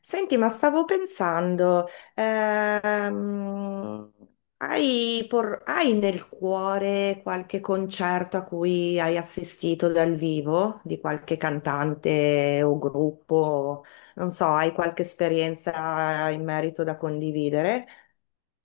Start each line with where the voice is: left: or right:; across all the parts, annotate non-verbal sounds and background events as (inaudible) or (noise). left: Senti, ma stavo pensando, ehm, hai nel cuore qualche concerto a cui hai assistito dal vivo di qualche cantante o gruppo? Non so, hai qualche esperienza in merito da condividere?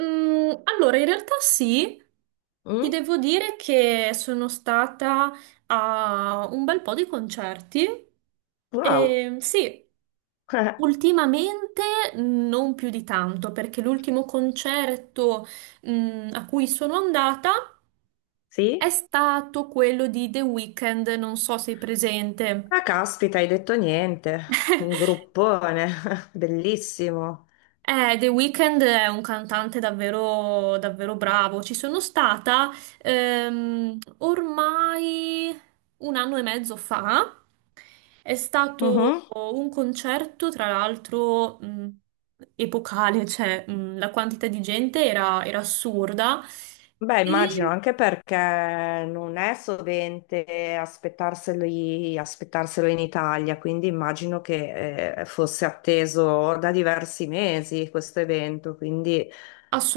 right: Allora, in realtà sì, ti
left: Mm?
right: devo dire che sono stata a un bel po' di concerti
left: Wow,
right: e sì,
left: (laughs)
right: ultimamente non più di tanto, perché l'ultimo concerto, a cui sono andata è
left: sì?
right: stato quello di The Weeknd, non so se sei presente.
left: Ah, caspita, hai detto niente, un
right: (laughs)
left: gruppone, (laughs) bellissimo.
right: The Weeknd è un cantante davvero, davvero bravo. Ci sono stata ormai un anno e mezzo fa. È stato
left: Mhm.
right: un concerto, tra l'altro, epocale, cioè la quantità di gente era assurda.
left: Beh, immagino
right: E
left: anche perché non è sovente aspettarselo in Italia, quindi immagino che fosse atteso da diversi mesi questo evento, quindi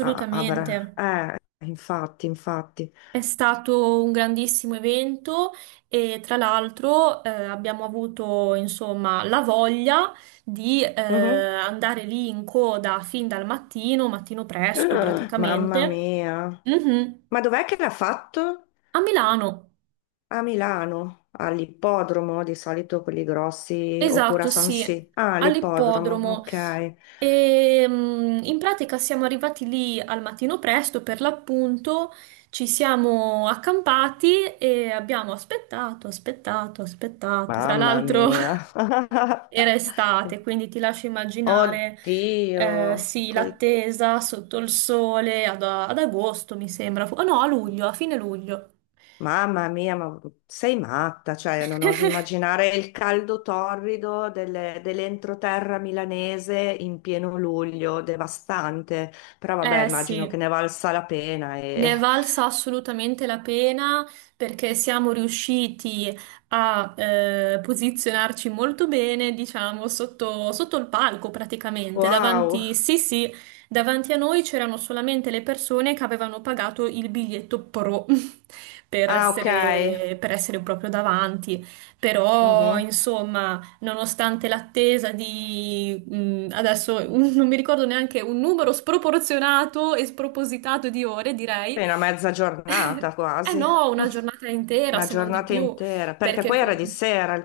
left: ah, avrà... infatti, infatti.
right: È stato un grandissimo evento e tra l'altro abbiamo avuto insomma la voglia di
left: Mhm.
right: andare lì in coda fin dal mattino, mattino presto
left: Ah, mamma
right: praticamente.
left: mia.
right: Mhm.
left: Ma dov'è che l'ha fatto?
right: A Milano,
left: A Milano, all'ippodromo, di solito quelli grossi, oppure a
right: esatto,
left: San
right: sì,
left: Siro. Ah, all'ippodromo,
right: all'ippodromo.
left: ok.
right: E in pratica siamo arrivati lì al mattino presto, per l'appunto, ci siamo accampati e abbiamo aspettato, aspettato, aspettato. Tra
left: Mamma
right: l'altro
left: mia.
right: (laughs) era
left: (laughs)
right: estate, quindi ti lascio immaginare,
left: Oddio.
right: sì, l'attesa sotto il sole ad agosto, mi sembra. Oh no, a luglio, a fine luglio.
left: Mamma mia, ma sei matta, cioè non oso
right: (laughs)
left: immaginare il caldo torrido dell'entroterra milanese in pieno luglio, devastante. Però vabbè,
right: Eh
left: immagino che
right: sì.
left: ne valsa la pena e...
right: Ne è valsa assolutamente la pena perché siamo riusciti a posizionarci molto bene, diciamo, sotto il palco praticamente.
left: Wow.
right: Davanti, sì, sì, davanti a noi c'erano solamente le persone che avevano pagato il biglietto pro (laughs) per
left: Ah, ok.
right: essere, per essere proprio davanti. Però,
left: Mhm.
right: insomma nonostante l'attesa di, adesso (laughs) non mi ricordo neanche un numero sproporzionato e spropositato di ore, direi.
left: Appena mezza giornata
right: (laughs) Eh
left: quasi.
right: no,
left: (laughs)
right: una giornata intera,
left: Una
right: se non di
left: giornata
right: più,
left: intera, perché
right: perché
left: poi era di sera il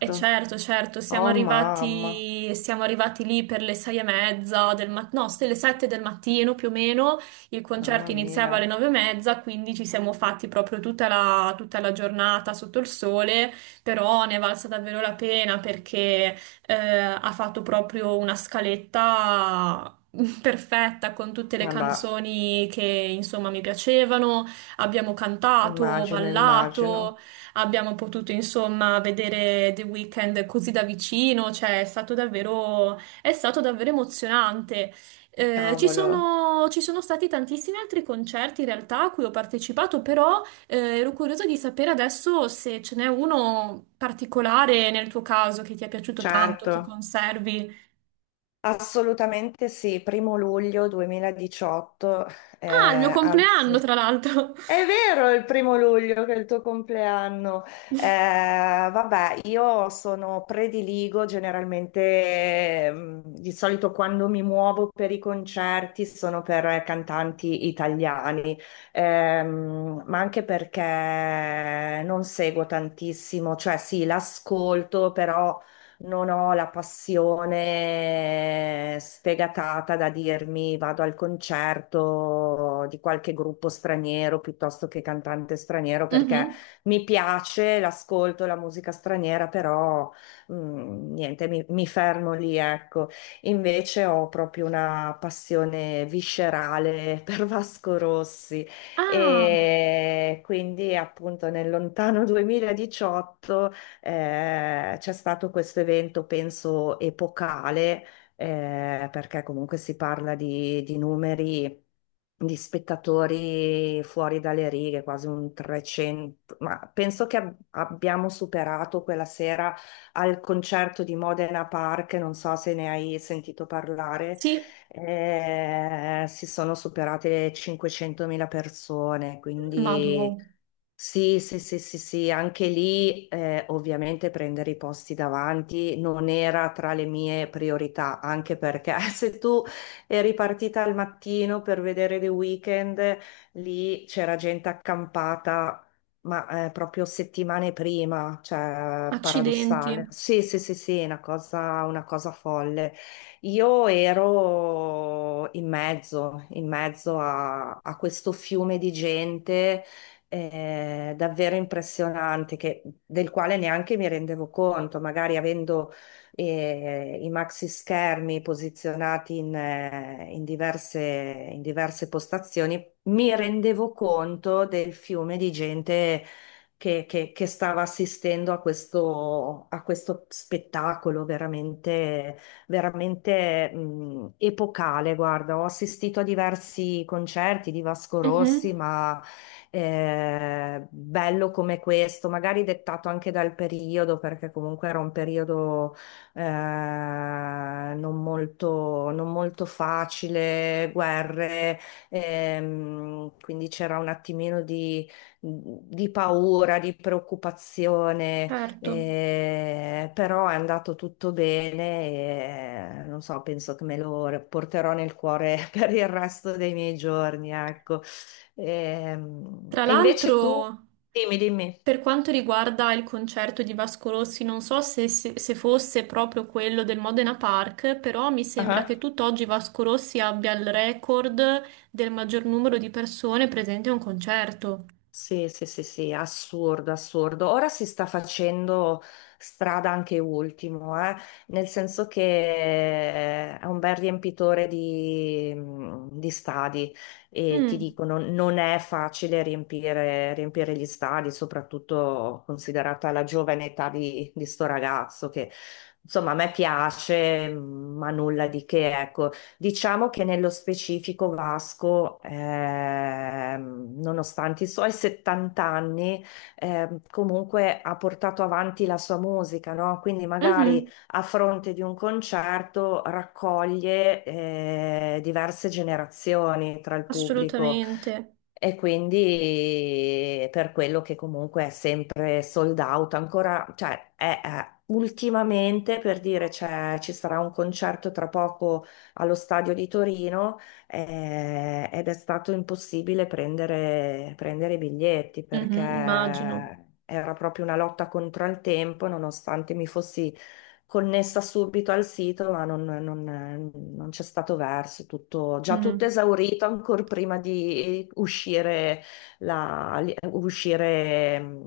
right: e certo, certo, siamo
left: Oh mamma.
right: arrivati, siamo arrivati lì per le 6:30 del mattino, no, le 7 del mattino più o meno, il
left: Mamma
right: concerto
left: mia,
right: iniziava alle 9:30, quindi ci siamo fatti proprio tutta la giornata sotto il sole, però ne è valsa davvero la pena perché ha fatto proprio una scaletta (laughs) perfetta con tutte le
left: vabbè,
right: canzoni che insomma mi piacevano, abbiamo cantato,
left: immagino,
right: ballato.
left: immagino,
right: Abbiamo potuto insomma vedere The Weeknd così da vicino, cioè è stato davvero emozionante. Ci
left: cavolo,
right: sono, ci sono stati tantissimi altri concerti in realtà a cui ho partecipato, però ero curiosa di sapere adesso se ce n'è uno particolare nel tuo caso che ti è piaciuto tanto, che
left: certo,
right: conservi.
left: assolutamente sì, primo luglio 2018,
right: Ah, il mio compleanno,
left: anzi,
right: tra l'altro.
left: è
right: (laughs)
left: vero, è il primo luglio che è il tuo compleanno. Eh, vabbè, io sono prediligo generalmente, di solito quando mi muovo per i concerti sono per cantanti italiani. Ma anche perché non seguo tantissimo, cioè sì, l'ascolto, però non ho la passione sfegatata da dirmi vado al concerto di qualche gruppo straniero piuttosto che cantante straniero, perché
right: Mhm.
left: mi piace, l'ascolto, la musica straniera, però niente, mi fermo lì, ecco. Invece ho proprio una passione viscerale (laughs) per Vasco Rossi.
right: Ah,
left: E quindi appunto nel lontano 2018 c'è stato questo evento, penso, epocale, perché comunque si parla di numeri di spettatori fuori dalle righe, quasi un 300, ma penso che abbiamo superato quella sera al concerto di Modena Park, non so se ne hai sentito parlare.
right: sì,
left: Si sono superate le 500.000 persone,
right: madò,
left: quindi sì, sì, sì, sì, sì, anche lì ovviamente prendere i posti davanti non era tra le mie priorità, anche perché (laughs) se tu eri partita al mattino per vedere The Weeknd, lì c'era gente accampata, ma proprio settimane prima, cioè
right: accidenti.
left: paradossale. Sì, sì, sì, sì, una cosa folle. Io ero in mezzo a questo fiume di gente davvero impressionante, del quale neanche mi rendevo conto, magari avendo i maxi schermi posizionati in diverse postazioni, mi rendevo conto del fiume di gente che stava assistendo a questo spettacolo veramente, veramente epocale. Guarda, ho assistito a diversi concerti di Vasco Rossi,
right: Mhm.
left: ma bello come questo, magari dettato anche dal periodo, perché comunque era un periodo non molto, non molto facile, guerre, quindi c'era un attimino di paura, di preoccupazione,
right: Certo.
left: però è andato tutto bene e non so, penso che me lo porterò nel cuore (laughs) per il resto dei miei giorni, ecco.
right: Tra
left: E, invece tu,
right: l'altro,
left: dimmi, dimmi.
right: per quanto riguarda il concerto di Vasco Rossi, non so se fosse proprio quello del Modena Park, però mi sembra che
left: Ah,
right: tutt'oggi Vasco Rossi abbia il record del maggior numero di persone presenti a un concerto.
left: sì, sì, sì, sì, assurdo, assurdo. Ora si sta facendo strada anche Ultimo, nel senso che è un bel riempitore di stadi, e ti
right: Mm.
left: dicono non è facile riempire, riempire gli stadi, soprattutto considerata la giovane età di sto ragazzo che insomma a me piace, ma nulla di che, ecco. Diciamo che nello specifico Vasco, nonostante i suoi 70 anni, comunque ha portato avanti la sua musica, no? Quindi magari
right: Mhm.
left: a fronte di un concerto raccoglie, diverse generazioni tra il pubblico.
right: Assolutamente.
left: E quindi per quello che comunque è sempre sold out, ancora, cioè ultimamente per dire ci sarà un concerto tra poco allo stadio di Torino, ed è stato impossibile prendere, prendere i biglietti perché
right: Mhm, immagino.
left: era proprio una lotta contro il tempo, nonostante mi fossi connessa subito al sito, ma non c'è stato verso, tutto, già tutto
right: Mm.
left: esaurito ancora prima di uscire, la- uscire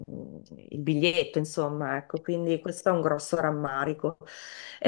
left: il biglietto, insomma, ecco, quindi questo è un grosso rammarico.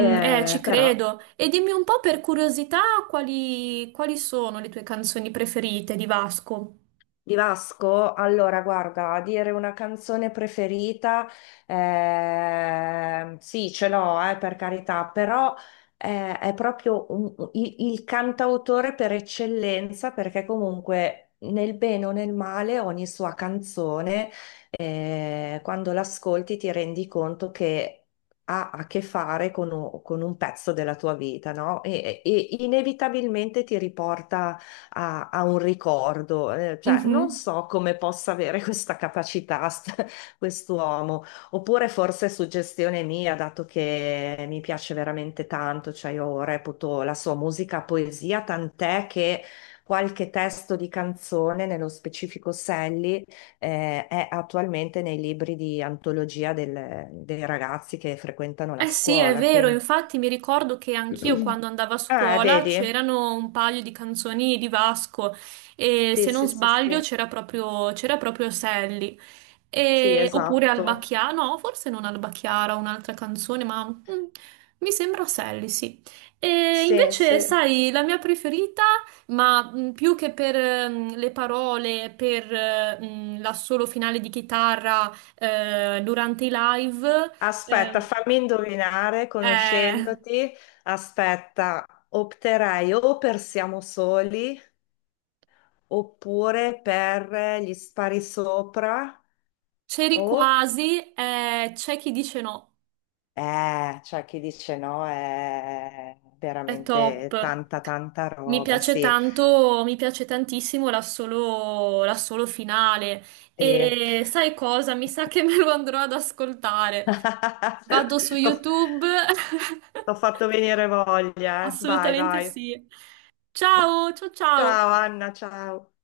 right: Mm, ci
left: però...
right: credo. E dimmi un po' per curiosità quali sono le tue canzoni preferite di Vasco?
left: Di Vasco, allora guarda, a dire una canzone preferita, sì, ce l'ho, per carità, però è proprio il cantautore per eccellenza, perché comunque nel bene o nel male ogni sua canzone, quando l'ascolti ti rendi conto che... ha a che fare con un pezzo della tua vita, no? E e inevitabilmente ti riporta a un ricordo, cioè non
right: Mhm.
left: so come possa avere (laughs) questa capacità (laughs) quest'uomo, oppure forse è suggestione mia, dato che mi piace veramente tanto, cioè io reputo la sua musica poesia, tant'è che qualche testo di canzone, nello specifico Sally, è attualmente nei libri di antologia dei ragazzi che frequentano la
right: Eh sì, è
left: scuola,
right: vero,
left: quindi...
right: infatti mi ricordo che anch'io quando
left: (clears throat)
right: andavo a
left: Ah,
right: scuola
left: vedi?
right: c'erano un paio di canzoni di Vasco e
left: Sì,
right: se non
left: sì, sì,
right: sbaglio
left: sì,
right: c'era proprio Sally.
left: sì,
right: Oppure
left: esatto.
right: Albacchiara, no, forse non Albacchiara, un'altra canzone, ma mi sembra Sally, sì. E
left: Sì,
right: invece,
left: sì.
right: sai, la mia preferita, ma più che per le parole, per l'assolo finale di chitarra durante i live.
left: Aspetta,
right: ehm,
left: fammi indovinare,
right: eh,
left: conoscendoti. Aspetta, opterei o per Siamo soli, oppure per Gli spari sopra,
right: C'eri
left: o...
right: quasi, c'è chi dice no,
left: Cioè chi dice no è
right: è
left: veramente
right: top.
left: tanta, tanta
right: Mi
left: roba,
right: piace
left: sì.
right: tanto, mi piace tantissimo l'assolo finale.
left: Sì.
right: E sai cosa? Mi sa che (laughs) me lo andrò ad ascoltare.
left: (laughs)
right: Vado su
left: T'ho
right: YouTube.
left: t'ho
right: (laughs)
left: fatto venire voglia, eh. Vai,
right: Assolutamente
left: vai.
right: sì. Ciao, ciao,
left: Ciao
right: ciao.
left: Anna, ciao.